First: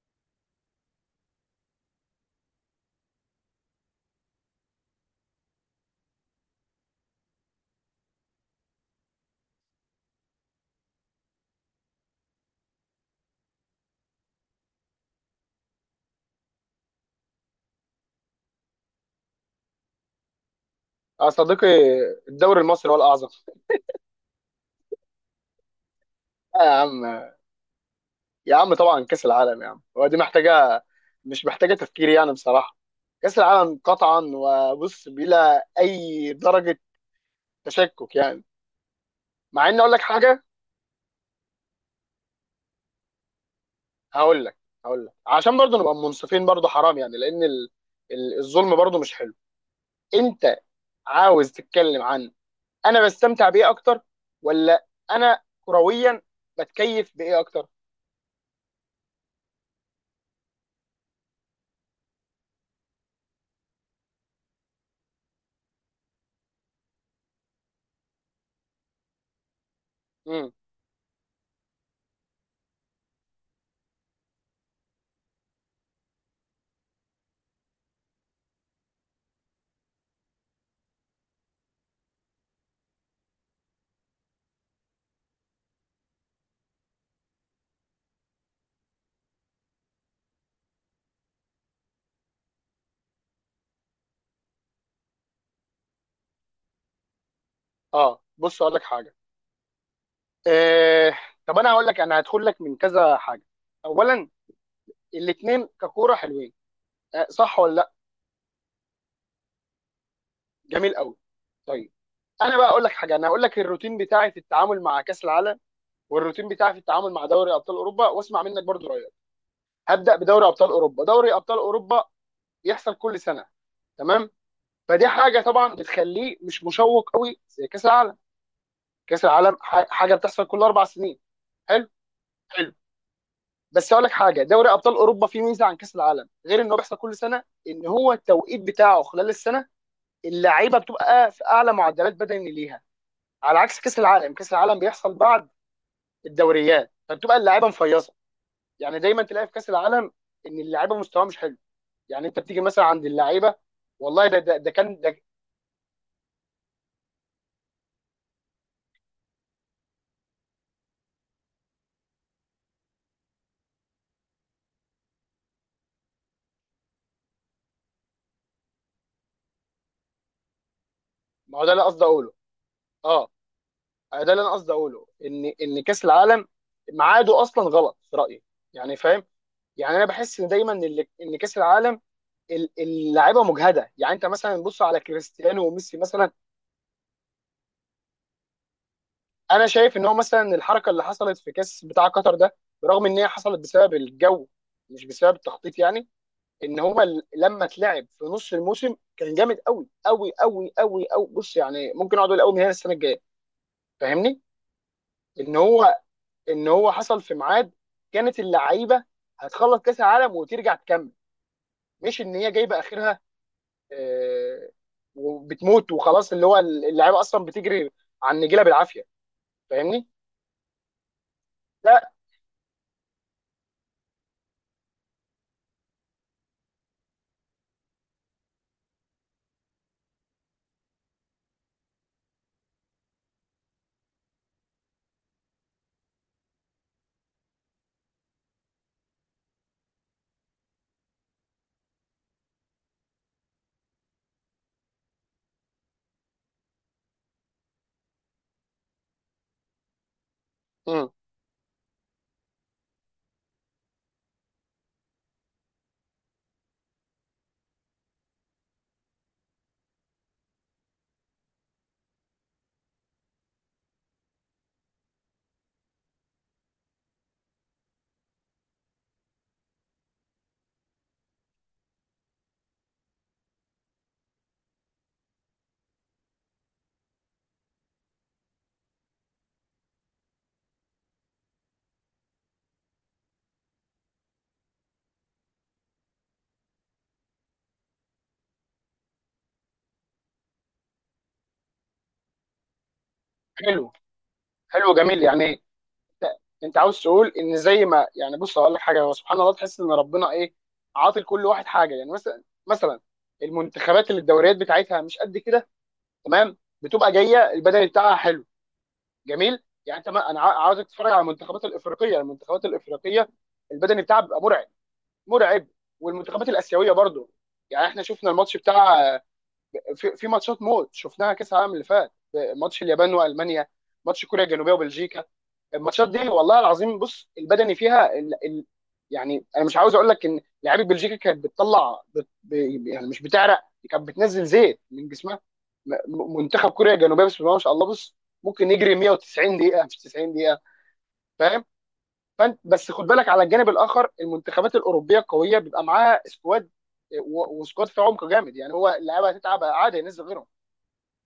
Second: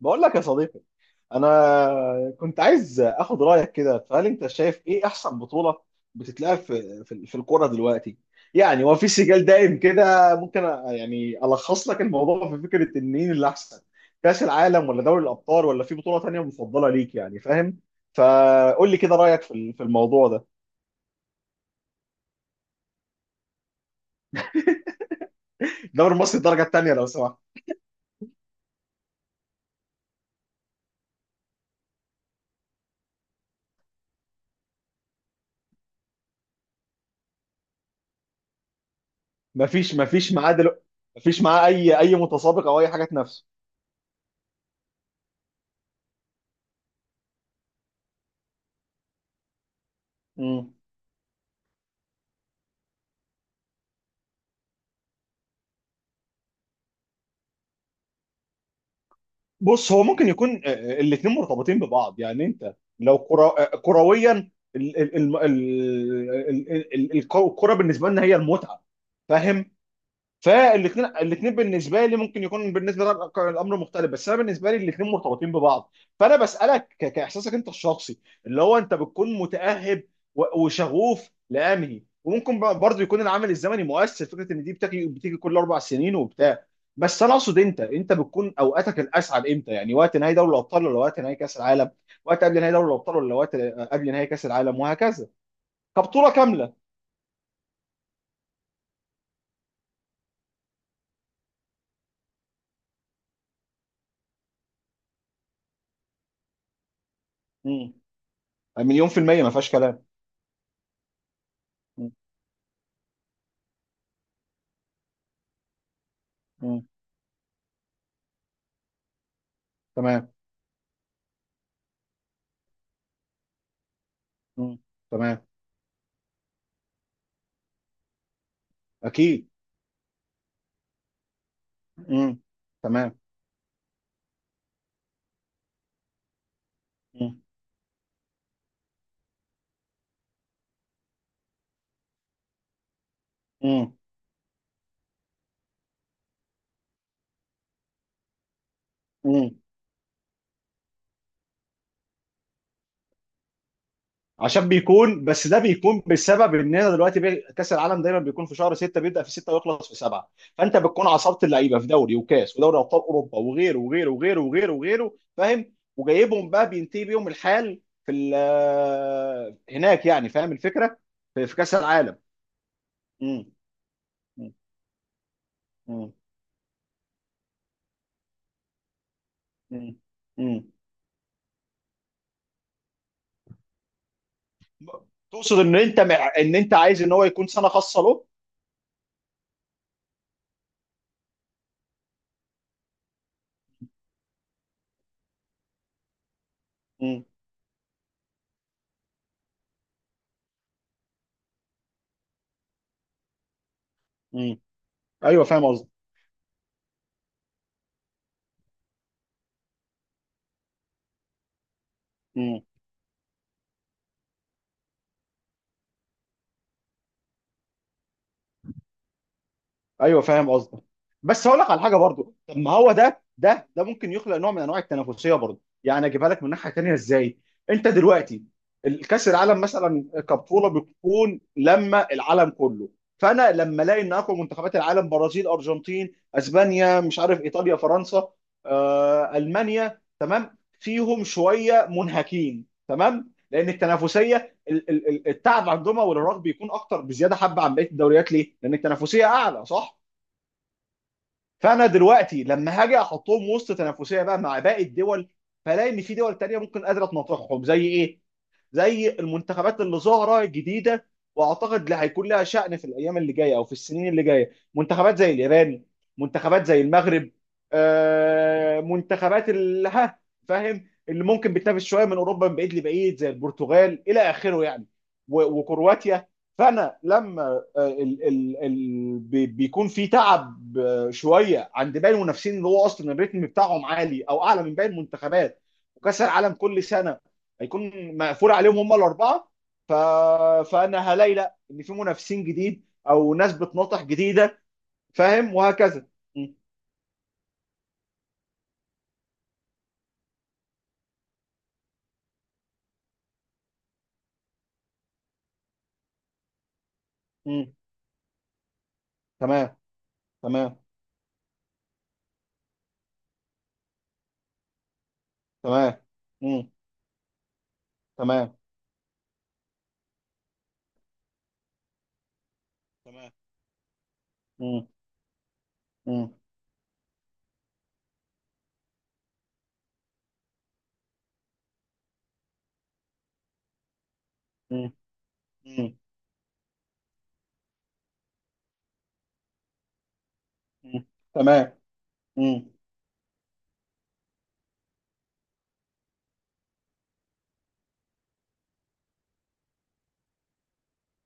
بقول لك يا صديقي، انا كنت عايز اخد رايك كده. فهل انت شايف ايه احسن بطوله بتتلعب في الكوره دلوقتي؟ يعني هو في سجال دايم كده. ممكن يعني الخص لك الموضوع في فكره ان مين اللي احسن، كاس العالم ولا دوري الابطال ولا في بطوله تانية مفضله ليك؟ يعني فاهم؟ فقول لي كده رايك في في الموضوع ده. يا صديقي، الدوري المصري هو الأعظم. الدوري المصري الدرجه آه يا الثانيه لو عم، سمحت. يا عم طبعا كأس العالم يا عم، ودي محتاجة. مش محتاجة تفكير يعني بصراحة. كأس العالم قطعا وبص بلا أي درجة تشكك يعني. مع إني أقول مفيش لك مفيش حاجة. معاه دلوقتي، مفيش معاه اي متسابق او اي حاجه تنافسه. هقول لك هقول لك عشان برضه نبقى منصفين برضه حرام يعني. لأن الظلم برضه مش حلو. أنت عاوز تتكلم عن أنا بستمتع بإيه أكتر، ولا أنا كرويا بتكيف بإيه أكتر؟ بص، هو ممكن يكون الاثنين مرتبطين ببعض. يعني انت لو كرة كرويا، الكرة بالنسبة لنا هي المتعة، فاهم؟ امم فالاثنين بالنسبه لي ممكن يكون بالنسبه لك الامر مختلف، بس انا بالنسبه لي الاثنين مرتبطين ببعض. فانا بسالك كاحساسك انت الشخصي، اللي هو انت بتكون متاهب وشغوف لانهي، وممكن برضه يكون العامل الزمني مؤثر، فكره ان دي بتيجي كل 4 سنين وبتاع. بس انا اقصد، انت بتكون اوقاتك الاسعد امتى؟ يعني وقت نهائي دوري الابطال ولا وقت نهائي كاس العالم؟ وقت قبل نهائي دوري الابطال ولا وقت قبل نهائي كاس العالم وهكذا، كبطوله كامله. بص أقول لك حاجة. آه طب انا هقول لك، انا هدخل لك من كذا حاجه. اولا، الاثنين ككوره حلوين، آه صح ولا لا؟ مم. مليون في الميه، ما فيهاش كلام. جميل قوي، طيب. مم. انا بقى اقول لك حاجه، انا هقول لك الروتين بتاعي في التعامل مع كاس العالم والروتين بتاعي في مم. التعامل مع دوري ابطال اوروبا، واسمع منك برضو رايك. هبدا تمام. بدوري ابطال اوروبا. دوري ابطال اوروبا يحصل كل سنه، تمام. مم. فدي حاجه تمام، طبعا بتخليه مش مشوق قوي زي كاس العالم. كاس اكيد. العالم حاجه بتحصل كل اربع سنين، حلو. مم. تمام. بس اقول لك حاجه، دوري ابطال اوروبا فيه ميزه عن كاس العالم غير انه بيحصل كل مم. سنه، ان هو التوقيت بتاعه خلال السنه اللعيبه بتبقى في اعلى معدلات بدني ليها، على عكس مم. كاس العالم. كاس العالم بيحصل بعد الدوريات فبتبقى اللعيبه مفيصه. يعني دايما تلاقي مم. في كاس العالم ان اللعيبه مستواها مش حلو. يعني انت بتيجي مثلا عند اللعيبه، والله ده ده, عشان ده كان ده. بيكون، بس ده بيكون بسبب اننا دلوقتي كاس العالم دايما بيكون في شهر 6، بيبدا في 6 ويخلص في 7. فانت بتكون عصبت اللعيبه في دوري وكاس ودوري ابطال اوروبا وغيره، فاهم؟ وجايبهم بقى بينتهي بيهم الحال في هناك، يعني فاهم الفكره؟ في في ما هو ده كاس اللي انا قصدي العالم. اقوله. اه مم. ده اللي انا مم. قصدي اقوله ان كاس مم. العالم ميعاده اصلا غلط في رايي، يعني فاهم. يعني مم. انا بحس ان مم. دايما ان إن كاس العالم اللاعيبه مجهده. يعني انت مثلا بص على تقصد كريستيانو ان وميسي مثلا. ان انت عايز ان هو يكون سنه خاصه انا شايف ان هو مثلا الحركه اللي حصلت في كاس بتاع قطر ده، برغم ان هي حصلت بسبب الجو مش بسبب التخطيط يعني، ان هو له. لما اتلعب في نص الموسم كان جامد قوي قوي قوي قوي قوي. بص يعني ممكن اقعد اقول قوي من هنا السنه الجايه، فاهمني؟ مم. ايوه ان فاهم قصدي. هو ان هو حصل في ميعاد كانت اللعيبه هتخلص كاس العالم وترجع تكمل، مش ان هي مم. جايبه اخرها، آه، وبتموت وخلاص. اللي هو اللعيبه اصلا بتجري على النجيله بالعافيه، فاهمني؟ ايوه فاهم قصدي. بس هقول لك على حاجه لا. برضو، طب ما هو ده ممكن يخلق نوع من انواع التنافسيه برضو. يعني اجيبها لك من ناحيه تانيه ازاي، انت دلوقتي الكاس العالم مثلا كبطوله بتكون لما العالم كله، فانا لما الاقي ان اقوى منتخبات العالم، برازيل، ارجنتين، اسبانيا، مش عارف، ايطاليا، فرنسا، المانيا، تمام، فيهم شويه منهكين. تمام، لان التنافسيه، التعب عندهم والارهاق بيكون اكتر بزياده حبه عن بقيه الدوريات. ليه؟ لان التنافسيه اعلى، صح؟ مم. فانا دلوقتي لما هاجي احطهم وسط تنافسيه بقى مع باقي الدول، فلاقي ان في دول تانيه ممكن قادره تناطحهم زي ايه؟ زي المنتخبات اللي ظاهره جديده، واعتقد اللي هيكون لها شأن في الايام اللي جايه او في السنين اللي جايه، منتخبات زي اليابان، منتخبات زي المغرب، منتخبات اللي ها، فاهم، اللي ممكن بتنافس شويه من اوروبا من بعيد لبعيد زي البرتغال الى اخره يعني، وكرواتيا. فانا لما بيكون في تعب شويه عند باقي المنافسين، اللي هو اصلا الريتم بتاعهم عالي او اعلى من باقي المنتخبات، وكاس العالم كل سنه هيكون مقفول عليهم هم الاربعه. ف... فانا هلاقي لا، ان في منافسين جديد او ناس حلو، بتناطح جديده، حلو جميل فاهم يعني. وهكذا. م. انت عاوز تقول ان زي ما يعني، بص هقول لك حاجه، هو سبحان الله تحس ان ربنا ايه، عاطي لكل واحد حاجه. يعني مثلا المنتخبات اللي الدوريات بتاعتها مش قد كده، تمام، بتبقى جايه م. البدني بتاعها حلو، جميل تمام. يعني. انت ما انا تمام. عاوزك تتفرج على المنتخبات الافريقيه، المنتخبات الافريقيه البدني بتاعها بيبقى مرعب، مرعب. تمام. والمنتخبات م. الاسيويه برضو. يعني احنا شفنا تمام. الماتش بتاع، في ماتشات موت شفناها كاس العالم اللي فات، ماتش اليابان تمام. والمانيا، ماتش كوريا الجنوبيه م. وبلجيكا. الماتشات م. دي والله العظيم بص البدني فيها يعني انا مش عاوز اقول لك ان لعيبه بلجيكا كانت بتطلع يعني مش بتعرق، كانت بتنزل زيت م. من جسمها. م. منتخب كوريا الجنوبيه بسم الله ما شاء الله، بص ممكن يجري 190 دقيقه مش 90 دقيقه، م. فاهم؟ تمام. فانت م. بس خد بالك على الجانب الاخر، المنتخبات الاوروبيه القويه بيبقى معاها سكواد، و- وسكواد في عمق جامد. يعني هو اللعيبه هتتعب عادي ينزل غيرهم،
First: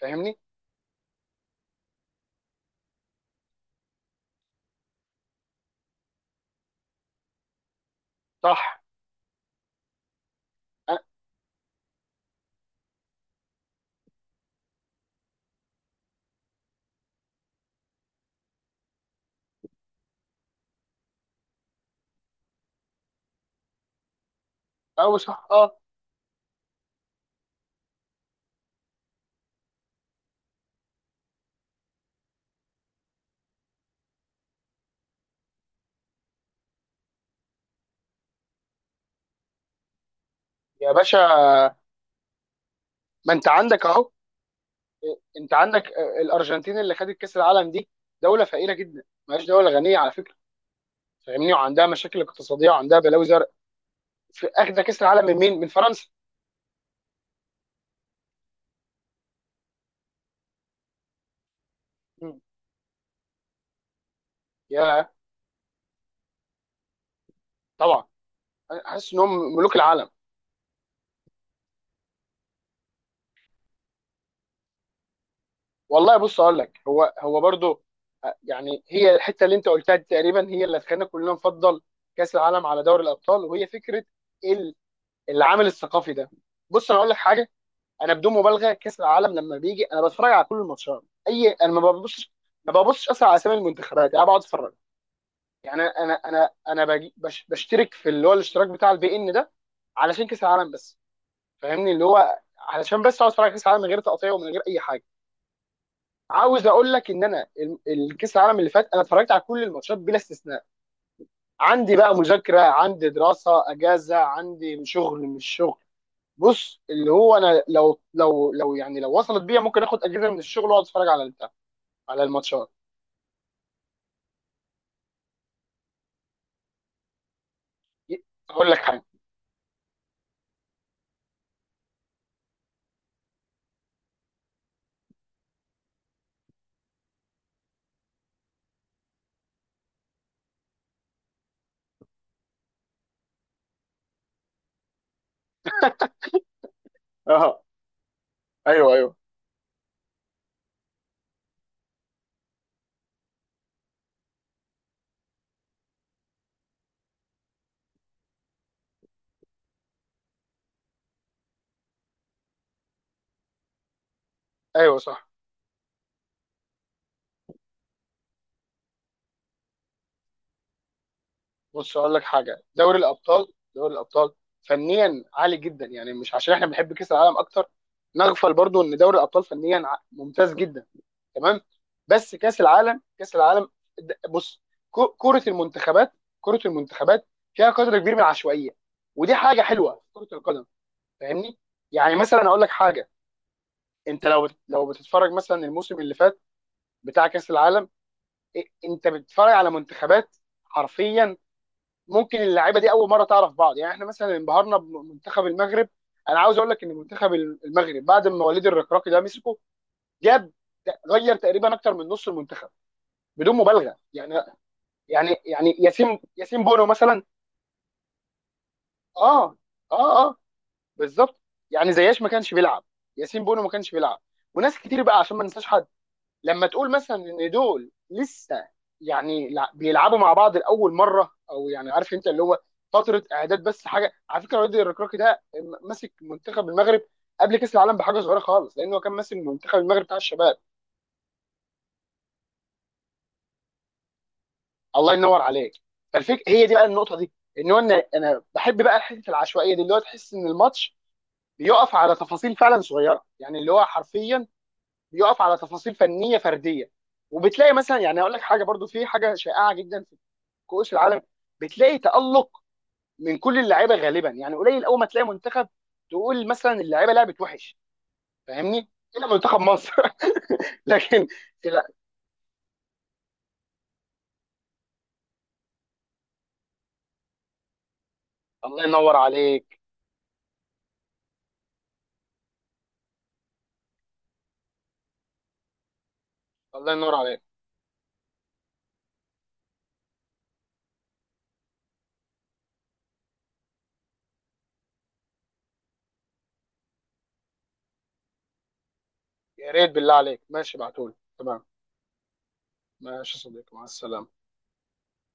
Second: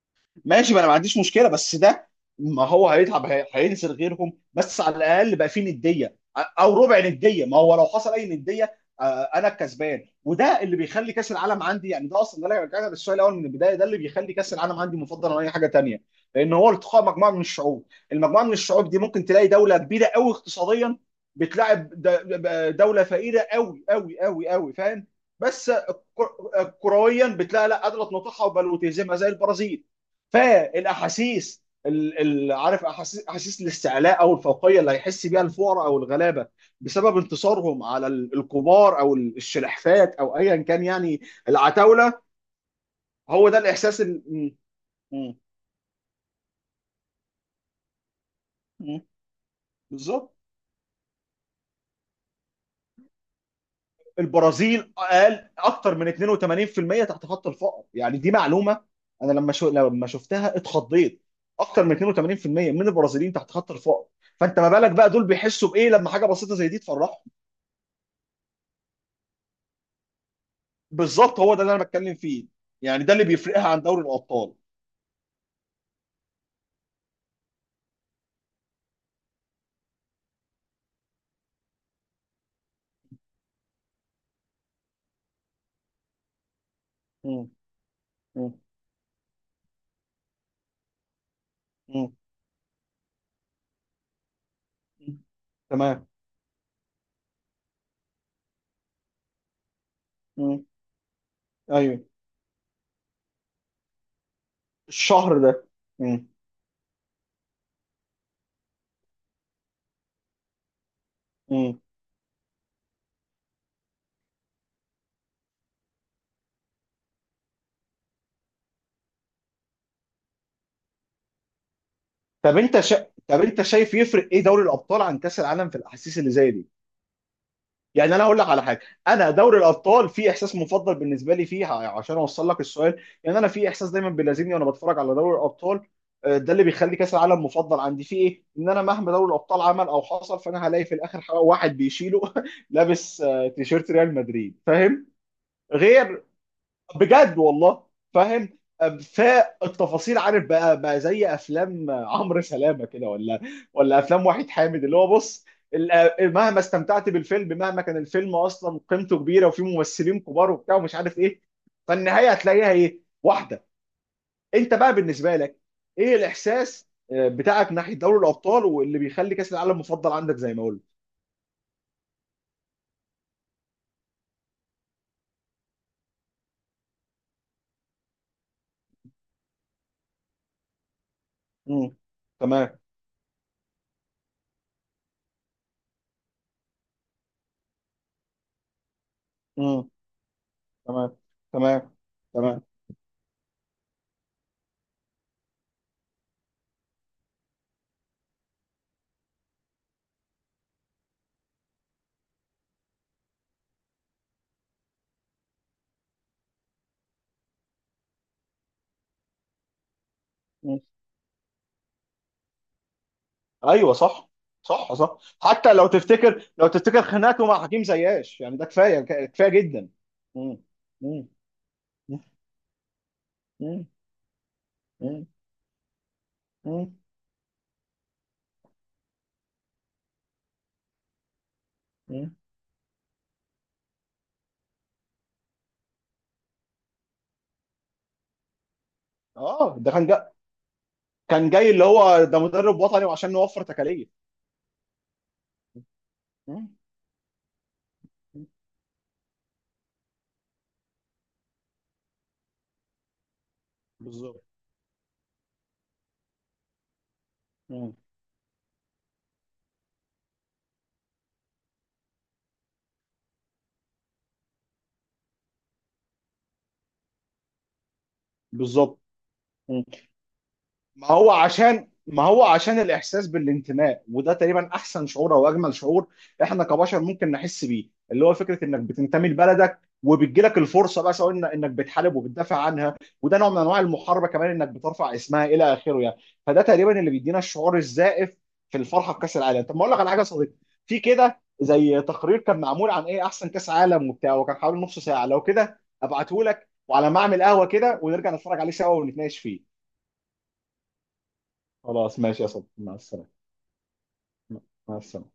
فاهمني؟ ماشي، ما انا ما عنديش مشكله، بس ده ما هو هيتعب، هينزل غيرهم، بس على الاقل بقى فيه نديه او ربع نديه. ما هو لو حصل اي صح. نديه انا الكسبان، وده اللي أ- بيخلي كاس العالم عندي. يعني ده اصلا، ده اللي رجعنا للسؤال الاول من البدايه، ده اللي بيخلي كاس العالم عندي مفضل عن اي حاجه تانيه، لان هو التقاء مجموعه من الشعوب. المجموعه من الشعوب دي ممكن تلاقي دوله كبيره قوي اقتصاديا بتلاعب دوله فقيره قوي قوي قوي قوي، فاهم؟ او صح، بس اه. كرويا بتلاقي لا، قادره تنطحها وبل وتهزمها زي البرازيل. فالاحاسيس عارف احاسيس، احاسيس الاستعلاء او الفوقيه اللي هيحس بيها الفقراء او الغلابه، بسبب انتصارهم على الكبار او الشلحفات او ايا كان يا باشا يعني، العتاوله. ما انت هو ده عندك الاحساس اهو. م- انت عندك الارجنتين اللي خدت كاس العالم دي دوله فقيره م- جدا، مش دوله غنيه على فكره. بالظبط. فاهمني، وعندها مشاكل اقتصاديه وعندها بلاوي زرق. في اخذ البرازيل، كاس العالم من اقل، مين، من اكتر فرنسا. من 82% تحت خط الفقر، يعني دي معلومه. انا لما لما شفتها اتخضيت، اكتر من مم. 82% من البرازيليين تحت خط الفقر. فانت ما بالك بقى يا دول بيحسوا بايه لما حاجه بسيطه زي دي تفرحهم؟ طبعا، أنا حاسس انهم ملوك العالم. بالظبط، هو ده اللي انا بتكلم فيه. يعني ده اللي بيفرقها عن دوري الابطال. والله بص اقول لك، هو برضو. يعني هي الحته اللي انت قلتها دي تقريبا هي اللي خلينا كلنا نفضل كاس العالم على دوري الابطال، وهي فكره ال- العامل الثقافي ده. بص انا اقول لك مم. حاجه، انا بدون مم. مبالغه كاس العالم لما بيجي انا بتفرج على كل الماتشات، اي انا ما مم. ببصش ما ببصش اصلا على اسامي المنتخبات. انا بقعد اتفرج. يعني انا تمام. انا انا انا بشترك في اللي هو الاشتراك بتاع البي ان ده علشان كاس مم. العالم بس، فاهمني. ايوه، اللي هو علشان بس اقعد اتفرج على كاس العالم من غير تقطيع ومن غير اي حاجه. الشهر ده. مم. عاوز اقول لك ان انا الكاس العالم اللي فات انا اتفرجت على كل الماتشات بلا استثناء. مم. عندي بقى مذاكره، عندي دراسه، اجازه، عندي شغل مش شغل. بص، اللي هو انا لو يعني لو وصلت بيا ممكن اخد اجازه من الشغل واقعد اتفرج على البتاع، على طب الماتشات. طب انت شايف يفرق ايه دوري الابطال عن كاس العالم في الاحاسيس اللي زي دي؟ يعني ي- انا هقول لك على اقول لك حاجه. حاجه. انا دوري الابطال في احساس مفضل بالنسبه لي فيه، عشان اوصل لك السؤال، يعني انا في احساس دايما بيلازمني وانا بتفرج على دوري الابطال. ده اللي بيخلي كاس العالم مفضل عندي فيه ايه؟ ان انا مهما دوري الابطال عمل او حصل، فانا هلاقي في الاخر واحد بيشيله لابس تيشيرت ريال مدريد، فاهم؟ غير، بجد اه، والله، فاهم؟ ايوه، ايوه، فالتفاصيل، عارف بقى، زي افلام عمرو سلامه كده، ولا ولا افلام وحيد حامد، اللي هو بص، مهما استمتعت بالفيلم، مهما كان الفيلم اصلا قيمته كبيره وفيه ممثلين كبار وبتاع ومش عارف ايه، فالنهايه هتلاقيها ايه؟ واحده. انت بقى ايوه صح. بالنسبه لك، ايه الاحساس بتاعك ناحيه دوري الابطال واللي بيخلي كاس العالم مفضل عندك زي ما قلت؟ بص اقول لك حاجه، دوري الابطال، دوري الابطال فنيا عالي جدا. يعني مش عشان احنا بنحب كاس العالم اكتر نغفل برضو ان دوري الابطال فنيا ممتاز جدا، تمام. امم بس كاس تمام. العالم كاس العالم، بص. كره المنتخبات، كره المنتخبات فيها قدر كبير من العشوائيه، ودي حاجه امم حلوه في كره القدم، تمام. فاهمني. تمام. يعني مثلا اقول تمام. لك حاجه، انت لو بتتفرج مثلا الموسم اللي فات بتاع كاس العالم، إيه، انت بتتفرج على منتخبات حرفيا ممكن اللعيبه دي اول مره تعرف بعض. يعني احنا مثلا انبهرنا بمنتخب المغرب. انا عاوز اقول لك ان منتخب المغرب بعد ما وليد الركراكي ده مسكه، جاب غير تقريبا اكتر من نص المنتخب بدون ايوه مبالغه صح. يعني. صح صح. يعني حتى يعني لو ياسين تفتكر، ياسين لو بونو تفتكر مثلا. خناقته مع حكيم زياش يعني، ده كفايه، كفايه اه، جدا. اه، اه مم. مم. بالظبط. يعني مم. زياش ما كانش بيلعب، ياسين بونو ما كانش بيلعب، وناس كتير بقى مم. عشان ما ننساش. لما تقول مم. مثلا ان دول لسه يعني بيلعبوا مع بعض لاول مره، او يعني عارف انت مم. اللي هو فتره اعداد. بس حاجه على فكره، وادي الركراكي ده ماسك منتخب المغرب قبل كاس العالم بحاجه صغيره خالص، لانه كان ماسك اه، منتخب المغرب بتاع الشباب. كان جاي اللي هو ده، مدرب وطني وعشان نوفر تكاليف. الله ينور عليك. فالفكره هي دي مم. بقى، النقطه دي ان هو انا بحب بقى حته العشوائيه دي، اللي هو تحس ان الماتش بيقف على تفاصيل فعلا صغيره. يعني اللي هو بالظبط. حرفيا بيقف على تفاصيل فنيه فرديه. وبتلاقي مم. مثلا يعني اقول لك حاجه برضو، في حاجه شائعه جدا كؤوس العالم، بتلاقي تألق من كل اللعيبه غالبا. يعني قليل اول ما تلاقي منتخب تقول مثلا اللعيبه لعبت وحش، فاهمني؟ بالظبط. الا منتخب مصر ما لكن. هو لا، عشان، ما هو عشان الإحساس بالانتماء، وده تقريبا أحسن شعور أو أجمل شعور إحنا كبشر ممكن نحس بيه، اللي هو فكرة إنك الله ينور بتنتمي عليك، لبلدك وبتجيلك الفرصة بقى سواء إنك بتحارب وبتدافع عنها، وده نوع من أنواع المحاربة كمان، إنك بترفع اسمها إلى آخره يعني. فده الله تقريبا اللي ينور بيدينا عليك. الشعور الزائف في الفرحة بكأس العالم. طب ما أقول لك على حاجة يا صديقي، في كده زي تقرير كان معمول عن إيه أحسن كأس عالم وبتاع، وكان حوالي نص ساعة، لو كده أبعته لك وعلى ما أعمل قهوة كده، ونرجع نتفرج عليه سوا ونتناقش يا فيه. ريت بالله عليك، ماشي ابعتولي، تمام. خلاص ماشي يا صديقي، مع السلامة. ماشي يا صديقي، مع السلامه. مع السلامة.